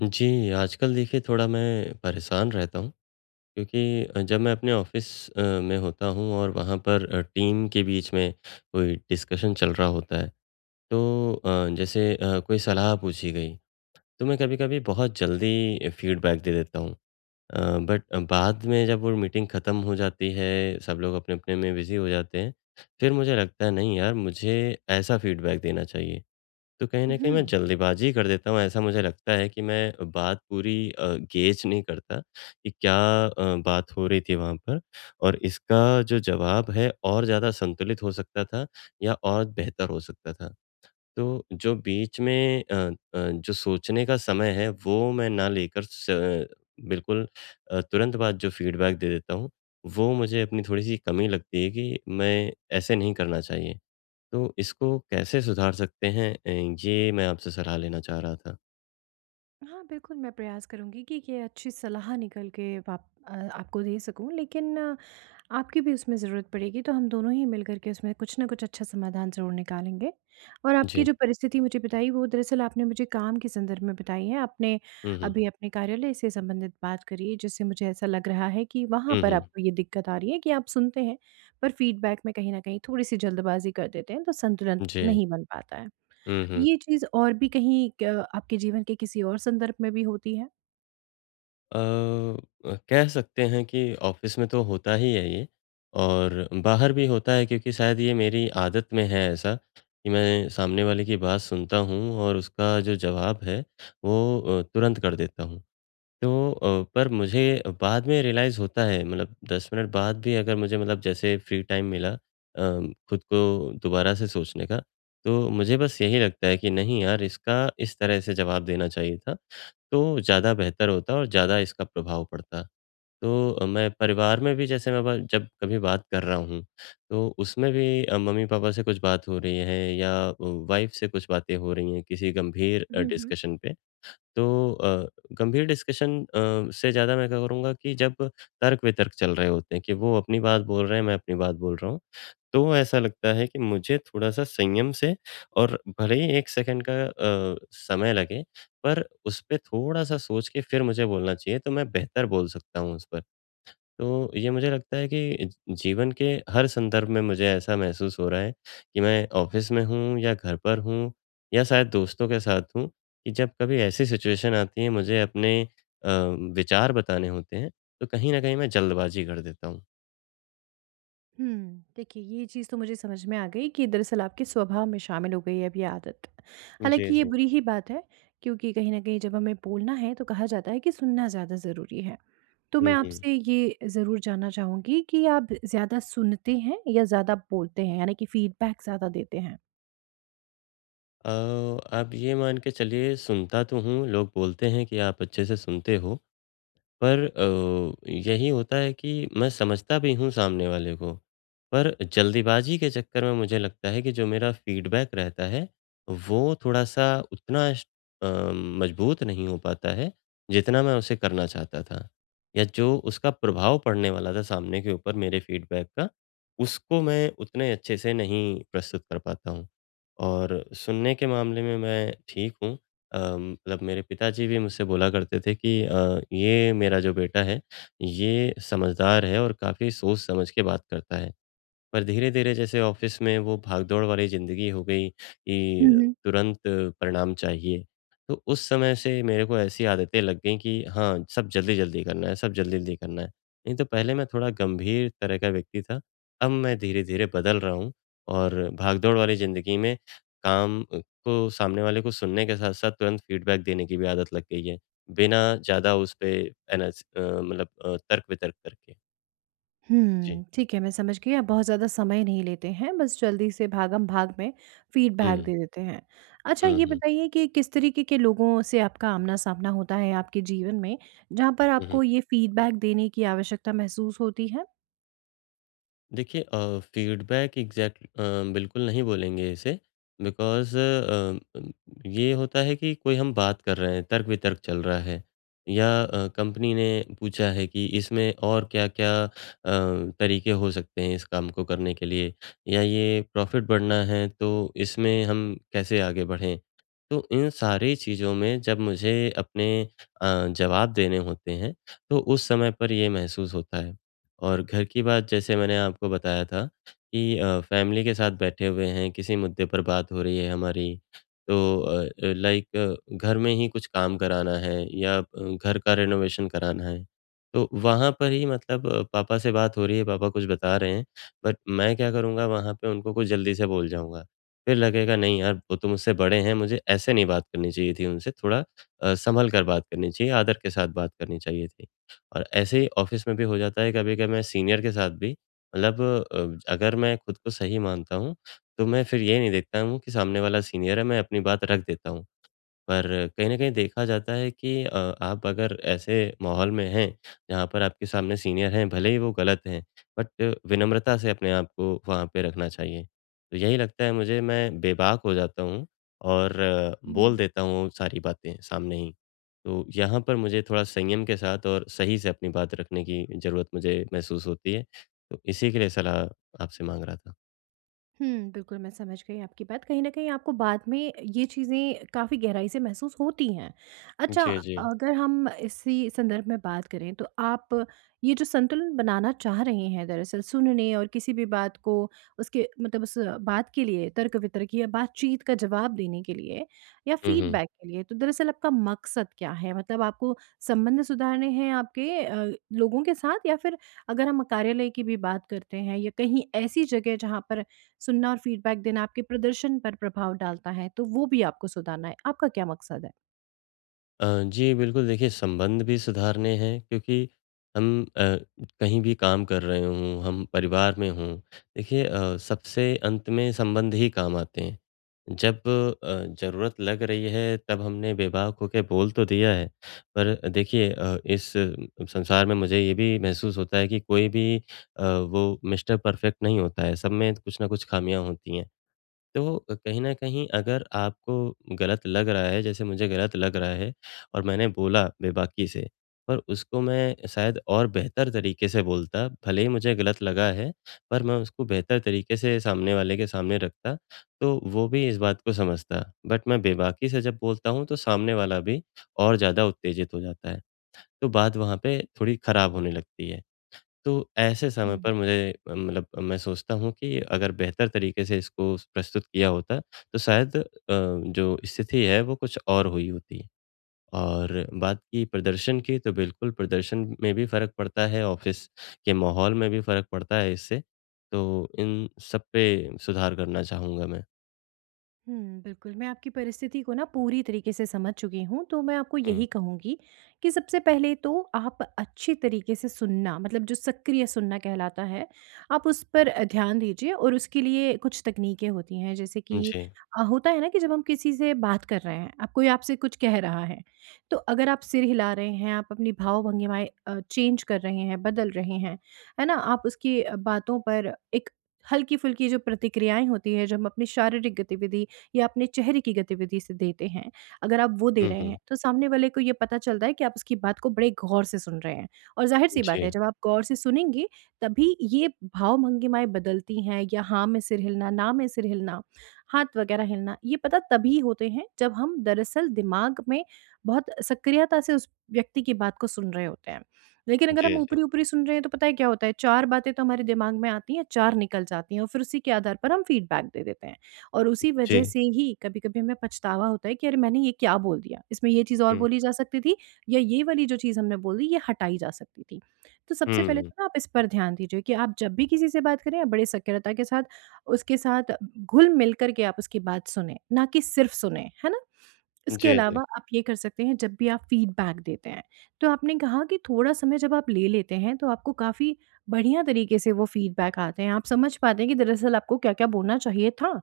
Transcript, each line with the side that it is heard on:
left: जी, आजकल देखिए थोड़ा मैं परेशान रहता हूँ क्योंकि जब मैं अपने ऑफ़िस में होता हूँ और वहाँ पर टीम के बीच में कोई डिस्कशन चल रहा होता है, तो जैसे कोई सलाह पूछी गई, तो मैं कभी-कभी बहुत जल्दी फ़ीडबैक दे देता हूँ। अ, बट बाद में जब वो मीटिंग ख़त्म हो जाती है, सब लोग अपने-अपने में बिज़ी हो जाते हैं, फिर मुझे लगता है नहीं यार, मुझे ऐसा फ़ीडबैक देना चाहिए। तो कहीं न कहीं
right: हुँ।
left: मैं जल्दबाज़ी कर देता हूँ, ऐसा मुझे लगता है कि मैं बात पूरी गेज नहीं करता कि क्या बात हो रही थी वहाँ पर और इसका जो जवाब है और ज़्यादा संतुलित हो सकता था या और बेहतर हो सकता था। तो जो बीच में जो सोचने का समय है वो मैं ना लेकर स बिल्कुल तुरंत बाद जो फ़ीडबैक दे देता हूँ, वो मुझे अपनी थोड़ी-सी कमी लगती है कि मैं ऐसे नहीं करना चाहिए। तो इसको कैसे सुधार सकते हैं ये मैं आपसे सलाह लेना चाह रहा था।
right: हाँ, बिल्कुल, मैं प्रयास करूँगी कि ये अच्छी सलाह निकल के आपको दे सकूँ, लेकिन आपकी भी उसमें ज़रूरत पड़ेगी, तो हम दोनों ही मिलकर के उसमें कुछ ना कुछ अच्छा समाधान ज़रूर निकालेंगे। और आपकी
left: जी।
right: जो परिस्थिति मुझे बताई, वो दरअसल आपने मुझे काम के संदर्भ में बताई है। आपने
left: हुँ, हुँ।
right: अभी अपने कार्यालय से संबंधित बात करी है, जिससे मुझे ऐसा लग रहा है कि वहाँ
left: हुँ,
right: पर
left: हुँ।
right: आपको ये दिक्कत आ रही है कि आप सुनते हैं, पर फ़ीडबैक में कहीं न कहीं थोड़ी-सी जल्दबाज़ी कर देते हैं, तो संतुलन
left: जी।
right: नहीं बन पाता है।
left: हुँ, हुँ।
right: ये चीज़ और भी कहीं क आपके जीवन के किसी और संदर्भ में भी होती है?
left: कह सकते हैं कि ऑफ़िस में तो होता ही है ये और बाहर भी होता है क्योंकि शायद ये मेरी आदत में है ऐसा कि मैं सामने वाले की बात सुनता हूँ और उसका जो जवाब है वो तुरंत कर देता हूँ। तो पर मुझे बाद में रियलाइज़ होता है मतलब 10 मिनट बाद भी अगर मुझे मतलब जैसे फ्री टाइम मिला खुद को दोबारा से सोचने का, तो मुझे बस यही लगता है कि नहीं यार इसका इस तरह से जवाब देना चाहिए था, तो ज़्यादा बेहतर होता और ज़्यादा इसका प्रभाव पड़ता। तो मैं परिवार में भी जैसे मैं ब जब कभी बात कर रहा हूँ, तो उसमें भी मम्मी-पापा से कुछ बात हो रही है या वाइफ़ से कुछ बातें हो रही हैं किसी गंभीर
right: हुँ, हुँ।
left: डिस्कशन पे, तो अ, गंभीर डिस्कशन से ज़्यादा मैं क्या करूँगा कि जब तर्क-वितर्क चल रहे होते हैं कि वो अपनी बात बोल रहे हैं, मैं अपनी बात बोल रहा हूँ, तो ऐसा लगता है कि मुझे थोड़ा-सा संयम से और भले ही 1 सेकंड का समय लगे, पर उस पे थोड़ा-सा सोच के फिर मुझे बोलना चाहिए, तो मैं बेहतर बोल सकता हूँ उस पर। तो ये मुझे लगता है कि जीवन के हर संदर्भ में मुझे ऐसा महसूस हो रहा है कि मैं ऑफिस में हूँ या घर पर हूँ या शायद दोस्तों के साथ हूँ कि जब कभी ऐसी सिचुएशन आती है मुझे अपने विचार बताने होते हैं तो कहीं न कहीं मैं जल्दबाजी कर देता हूँ।
right: देखिए ये चीज़ तो मुझे समझ में आ गई कि दरअसल आपके स्वभाव में शामिल हो गई है अब ये आदत।
left: जी,
right: हालाँकि ये
left: जी।
right: बुरी ही बात है, क्योंकि कहीं न कहीं जब हमें बोलना है तो कहा जाता है कि सुनना ज़्यादा ज़रूरी है। तो मैं
left: हुँ, हुँ।
right: आपसे ये ज़रूर जानना चाहूँगी कि आप ज़्यादा सुनते हैं या ज़्यादा बोलते हैं? यानी कि फ़ीडबैक ज़्यादा देते हैं?
left: अ, आप ये मान के चलिए सुनता तो हूँ, लोग बोलते हैं कि आप अच्छे से सुनते हो। पर यही होता है कि मैं समझता भी हूँ सामने वाले को, पर जल्दीबाज़ी के चक्कर में मुझे लगता है कि जो मेरा फ़ीडबैक रहता है, वो थोड़ा-सा उतना अ, मज़बूत नहीं हो पाता है, जितना मैं उसे करना चाहता था। या जो उसका प्रभाव पड़ने वाला था सामने के ऊपर मेरे फ़ीडबैक का, उसको मैं उतने अच्छे से नहीं प्रस्तुत कर पाता हूँ। और सुनने के मामले में मैं ठीक हूँ। मतलब मेरे पिताजी भी मुझसे बोला करते थे कि ये मेरा जो बेटा है, ये समझदार है और काफ़ी सोच समझ के बात करता है। पर धीरे-धीरे जैसे ऑफ़िस में वो भागदौड़ वाली ज़िंदगी हो गई कि तुरंत परिणाम चाहिए। तो उस समय से मेरे को ऐसी आदतें लग गई कि हाँ, सब जल्दी-जल्दी करना है, सब जल्दी-जल्दी करना है। नहीं तो पहले मैं थोड़ा गंभीर तरह का व्यक्ति था, अब मैं धीरे-धीरे बदल रहा हूँ और भागदौड़ वाली ज़िंदगी में काम को सामने वाले को सुनने के साथ-साथ तुरंत फ़ीडबैक देने की भी आदत लग गई है, बिना ज़्यादा उस पे मतलब तर्क-वितर्क करके। जी।
right: ठीक है, मैं समझ गई, आप बहुत ज़्यादा समय नहीं लेते हैं, बस जल्दी से भागम-भाग में
left: हुँ।
right: फीडबैक दे देते हैं। अच्छा,
left: हुँ,
right: ये
left: हुँ।
right: बताइए कि किस तरीके के लोगों से आपका आमना-सामना होता है आपके जीवन में, जहाँ पर
left: हुँ, हुँ।
right: आपको ये फीडबैक देने की आवश्यकता महसूस होती
left: देखिए फीडबैक बिल्कुल नहीं बोलेंगे इसे बिकॉज़ ये होता है कि कोई हम बात कर रहे हैं, तर्क-वितर्क चल रहा है या कंपनी ने पूछा है कि इसमें और क्या-क्या तरीके हो सकते हैं इस काम को करने के लिए या ये प्रॉफ़िट बढ़ना है तो इसमें हम कैसे आगे बढ़ें? तो इन सारी चीज़ों में जब मुझे अपने जवाब देने होते हैं, तो उस समय पर ये महसूस होता है। और घर की बात जैसे मैंने आपको बताया था कि फैमिली के साथ बैठे हुए हैं, किसी मुद्दे पर बात हो रही है हमारी, तो लाइक घर में ही कुछ काम कराना है या घर का रेनोवेशन कराना है, तो वहाँ पर ही मतलब पापा से बात हो रही है, पापा कुछ बता रहे हैं, बट मैं क्या करूँगा वहाँ पे उनको कुछ जल्दी से बोल जाऊँगा। फिर लगेगा नहीं यार, वो तो मुझसे बड़े हैं, मुझे ऐसे नहीं बात करनी चाहिए थी उनसे, थोड़ा सँभल कर बात करनी चाहिए, आदर के साथ बात करनी चाहिए थी। और ऐसे ही ऑफिस में भी हो जाता है कभी-कभी मैं सीनियर के साथ भी मतलब अगर मैं खुद को सही मानता हूँ, तो मैं फिर ये नहीं देखता हूँ कि सामने वाला सीनियर है, मैं अपनी बात रख देता हूँ। पर कहीं न कहीं देखा जाता है कि आप अगर ऐसे माहौल में हैं, जहाँ पर आपके सामने सीनियर हैं, भले ही वो गलत हैं, बट विनम्रता से अपने आप को वहाँ पे रखना चाहिए। तो यही लगता है मुझे, मैं बेबाक हो जाता हूँ और
right: है?
left: बोल देता हूँ सारी बातें सामने ही। तो यहाँ पर मुझे थोड़ा संयम के साथ और सही से अपनी बात रखने की ज़रूरत मुझे महसूस होती है। तो इसी के लिए सलाह आपसे माँग रहा था।
right: बिल्कुल, मैं समझ गई आपकी बात। कहीं न कहीं आपको बाद में ये चीज़ें काफ़ी गहराई से महसूस होती हैं। अच्छा,
left: जी, जी।
right: अगर हम इसी संदर्भ में बात करें तो आप ये जो संतुलन बनाना चाह रहे हैं, दरअसल सुनने और किसी भी बात को, उसके मतलब उस बात के लिए तर्क-वितर्क या बातचीत का जवाब देने के लिए या
left: हुँ, हुँ।
right: फ़ीडबैक के लिए, तो दरअसल आपका मकसद क्या है? मतलब आपको संबंध सुधारने हैं आपके लोगों के साथ, या फिर अगर हम कार्यालय की भी बात करते हैं या कहीं ऐसी जगह जहाँ पर सुनना और फीडबैक देना आपके प्रदर्शन पर प्रभाव डालता है, तो वो भी आपको सुधारना है। आपका क्या मकसद है?
left: जी, बिल्कुल देखिए संबंध भी सुधारने हैं क्योंकि हम अ, कहीं भी काम कर रहे हों, हम परिवार में हों, देखिए सबसे अंत में संबंध ही काम आते हैं। जब ज़रूरत लग रही है तब हमने बेबाक होके बोल तो दिया है, पर देखिए इस संसार में मुझे ये भी महसूस होता है कि कोई भी वो मिस्टर परफेक्ट नहीं होता है, सब में कुछ ना कुछ खामियाँ होती हैं। तो कहीं न कहीं अगर आपको गलत लग रहा है, जैसे मुझे गलत लग रहा है और मैंने बोला बेबाकी से, पर उसको मैं शायद और बेहतर तरीके से बोलता, भले ही मुझे गलत लगा है, पर मैं उसको बेहतर तरीके से सामने वाले के सामने रखता, तो वो भी इस बात को समझता। बट मैं बेबाकी से जब बोलता हूँ, तो सामने वाला भी और ज़्यादा उत्तेजित हो जाता है, तो बात वहाँ पे थोड़ी खराब होने लगती है। तो ऐसे समय
right: हुँ।
left: पर मुझे मतलब मैं सोचता हूँ कि अगर बेहतर तरीके से इसको प्रस्तुत किया होता तो शायद जो स्थिति है वो कुछ और हुई होती। और बात की प्रदर्शन की तो बिल्कुल प्रदर्शन में भी फ़र्क पड़ता है, ऑफ़िस के माहौल में भी फ़र्क पड़ता है इससे। तो इन सब पे सुधार करना चाहूँगा मैं।
right: बिल्कुल, मैं आपकी परिस्थिति को ना पूरी तरीके से समझ चुकी हूँ, तो मैं आपको
left: हुँ,
right: यही कहूँगी कि सबसे पहले तो आप अच्छी तरीके से सुनना, मतलब जो सक्रिय सुनना कहलाता है, आप उस पर ध्यान दीजिए। और उसके लिए कुछ तकनीकें होती हैं, जैसे कि
left: जी।
right: होता है ना कि जब हम किसी से बात कर रहे हैं, अब कोई आपसे कुछ कह रहा है, तो अगर आप सिर हिला रहे हैं, आप अपनी भाव-भंगिमाएँ चेंज कर रहे हैं, बदल रहे हैं, है ना? आप उसकी बातों पर एक हल्की-फुल्की जो प्रतिक्रियाएँ होती हैं, जो हम अपनी शारीरिक गतिविधि या अपने चेहरे की गतिविधि से देते हैं, अगर आप वो दे
left: हुँ,
right: रहे हैं,
left: हुँ।
right: तो सामने वाले को ये पता चलता है कि आप उसकी बात को बड़े गौर से सुन रहे हैं। और ज़ाहिर-सी बात है,
left: जी।
right: जब आप गौर से सुनेंगे, तभी ये भाव-भंगिमाएँ बदलती हैं या हाँ में सिर हिलना, ना में सिर हिलना, हाथ वगैरह हिलना, ये पता तभी होते हैं, जब हम दरअसल दिमाग में बहुत सक्रियता से उस व्यक्ति की बात को सुन रहे होते हैं। लेकिन अगर हम
left: जी, जी।
right: ऊपरी-ऊपरी सुन रहे हैं, तो पता है क्या होता है, 4 बातें तो हमारे दिमाग में आती हैं, 4 निकल जाती हैं और फिर उसी के आधार पर हम फ़ीडबैक दे देते हैं। और उसी वजह
left: जी।
right: से ही कभी-कभी हमें पछतावा होता है कि अरे, मैंने ये क्या बोल दिया, इसमें ये चीज़ और
left: हुँ,
right: बोली जा सकती थी, या ये वाली जो चीज़ हमने बोल दी, ये हटाई जा सकती थी। तो सबसे पहले
left: हुँ।
right: तो ना आप इस पर ध्यान दीजिए कि आप जब भी किसी से बात करें, आप बड़े सक्रियता के साथ उसके साथ घुल-मिल कर के आप उसकी बात सुनें, ना कि सिर्फ़ सुनें, है ना? इसके
left: जी,
right: अलावा
left: जी।
right: आप ये कर सकते हैं, जब भी आप फीडबैक देते हैं, तो आपने कहा कि थोड़ा समय जब आप ले लेते हैं, तो आपको काफ़ी बढ़िया तरीके से वो फीडबैक आते हैं। आप समझ पाते हैं कि दरअसल आपको क्या-क्या बोलना चाहिए था।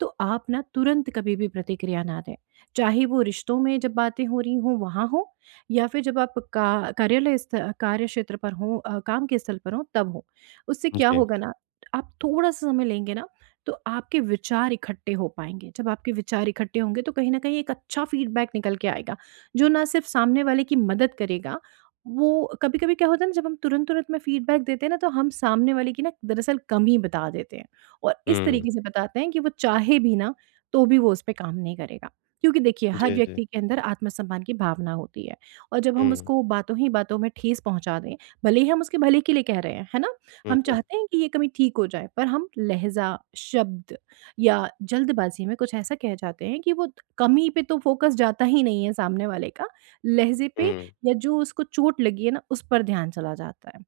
right: तो आप ना तुरंत कभी भी प्रतिक्रिया ना दें, चाहे वो रिश्तों में जब बातें हो रही हों वहाँ हो, या फिर जब आप का कार्यालय स्थ कार्य क्षेत्र पर हों, काम के स्थल पर हों, तब हो। उससे क्या
left: जी।
right: होगा ना, आप थोड़ा-सा समय लेंगे ना, तो आपके विचार इकट्ठे हो पाएँगे। जब आपके विचार इकट्ठे होंगे, तो कहीं न कहीं एक अच्छा फ़ीडबैक निकल के आएगा, जो ना सिर्फ़ सामने वाले की मदद करेगा, वो कभी-कभी क्या होता है ना, जब हम तुरंत-तुरंत में फ़ीडबैक देते हैं ना, तो हम सामने वाले की ना दरअसल कमी बता देते हैं और इस
left: हुँ।
right: तरीके से बताते हैं कि वो चाहे भी ना, तो भी वो उस पे काम नहीं करेगा। क्योंकि देखिए, हर
left: जी, जी।
right: व्यक्ति के अंदर आत्मसम्मान की भावना होती है, और जब हम
left: हुँ।
right: उसको बातों ही बातों में ठेस पहुँचा दें, भले ही हम उसके भले के लिए कह रहे हैं, है ना?
left: हुँ,
right: हम
left: हुँ,
right: चाहते हैं कि ये कमी ठीक हो जाए, पर हम लहज़ा, शब्द या जल्दबाज़ी में कुछ ऐसा कह जाते हैं कि वो कमी पे तो फ़ोकस जाता ही नहीं है सामने वाले का, लहज़े पे
left: हुँ।
right: या जो उसको चोट लगी है ना, उस पर ध्यान चला जाता है।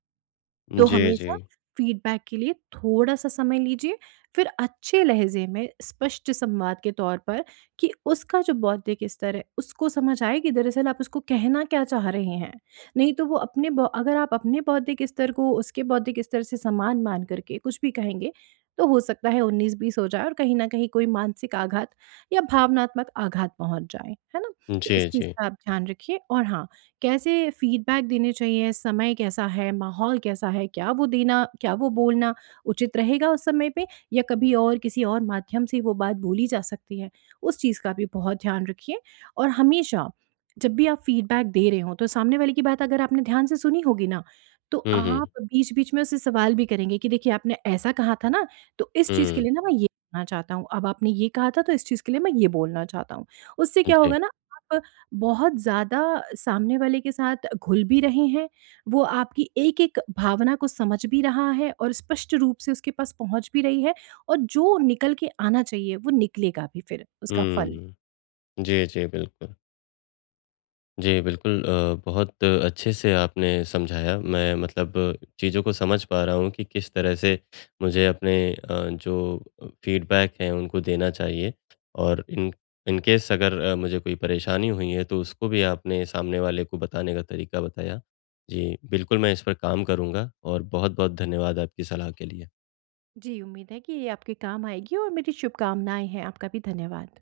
right: तो
left: जी, जी।
right: हमेशा फीडबैक के लिए थोड़ा-सा समय लीजिए, फिर अच्छे लहज़े में स्पष्ट संवाद के तौर पर, कि उसका जो बौद्धिक स्तर है, उसको समझ आए कि दरअसल आप उसको कहना क्या चाह रहे हैं। नहीं तो वो अपने बौ अगर आप अपने बौद्धिक स्तर को उसके बौद्धिक स्तर से समान मान करके कुछ भी कहेंगे, तो हो सकता है 19-20 हो जाए और कहीं न कहीं कोई मानसिक आघात या भावनात्मक आघात पहुँच जाए। है ना? तो इस
left: जी,
right: चीज़
left: जी।
right: का आप ध्यान रखिए। और हाँ, कैसे फीडबैक देने चाहिए, समय कैसा है, माहौल कैसा है, क्या वो देना, क्या वो बोलना उचित रहेगा उस समय पे, या कभी और किसी और माध्यम से वो बात बोली जा सकती है, उस चीज़ का भी बहुत ध्यान रखिए। और हमेशा जब भी आप फीडबैक दे रहे हों, तो सामने वाले की बात अगर आपने ध्यान से सुनी होगी ना, तो
left: हुँ, हुँ।
right: आप बीच-बीच में उससे सवाल भी करेंगे कि देखिए, आपने ऐसा कहा था ना, तो इस चीज़ के
left: हुँ,
right: लिए ना मैं ये करना चाहता हूँ, अब आपने ये कहा था, तो इस चीज़ के लिए मैं ये बोलना चाहता हूँ। उससे क्या
left: जी।
right: होगा ना, आप बहुत ज़्यादा सामने वाले के साथ घुल भी रहे हैं, वो आपकी एक-एक भावना को समझ भी रहा है और स्पष्ट रूप से उसके पास पहुँच भी रही है, और जो निकल के आना चाहिए, वो निकलेगा भी फिर उसका फल।
left: हुँ। जी, जी, बिल्कुल। जी, बिल्कुल बहुत अच्छे से आपने समझाया। मैं मतलब चीज़ों को समझ पा रहा हूँ कि किस तरह से मुझे अपने जो फ़ीडबैक हैं उनको देना चाहिए और इन इन केस अगर मुझे कोई परेशानी हुई है तो उसको भी आपने सामने वाले को बताने का तरीका बताया। जी, बिल्कुल मैं इस पर काम करूँगा और बहुत-बहुत धन्यवाद आपकी सलाह के लिए।
right: जी, उम्मीद है कि ये आपके काम आएगी और मेरी शुभकामनाएँ हैं। आपका भी धन्यवाद।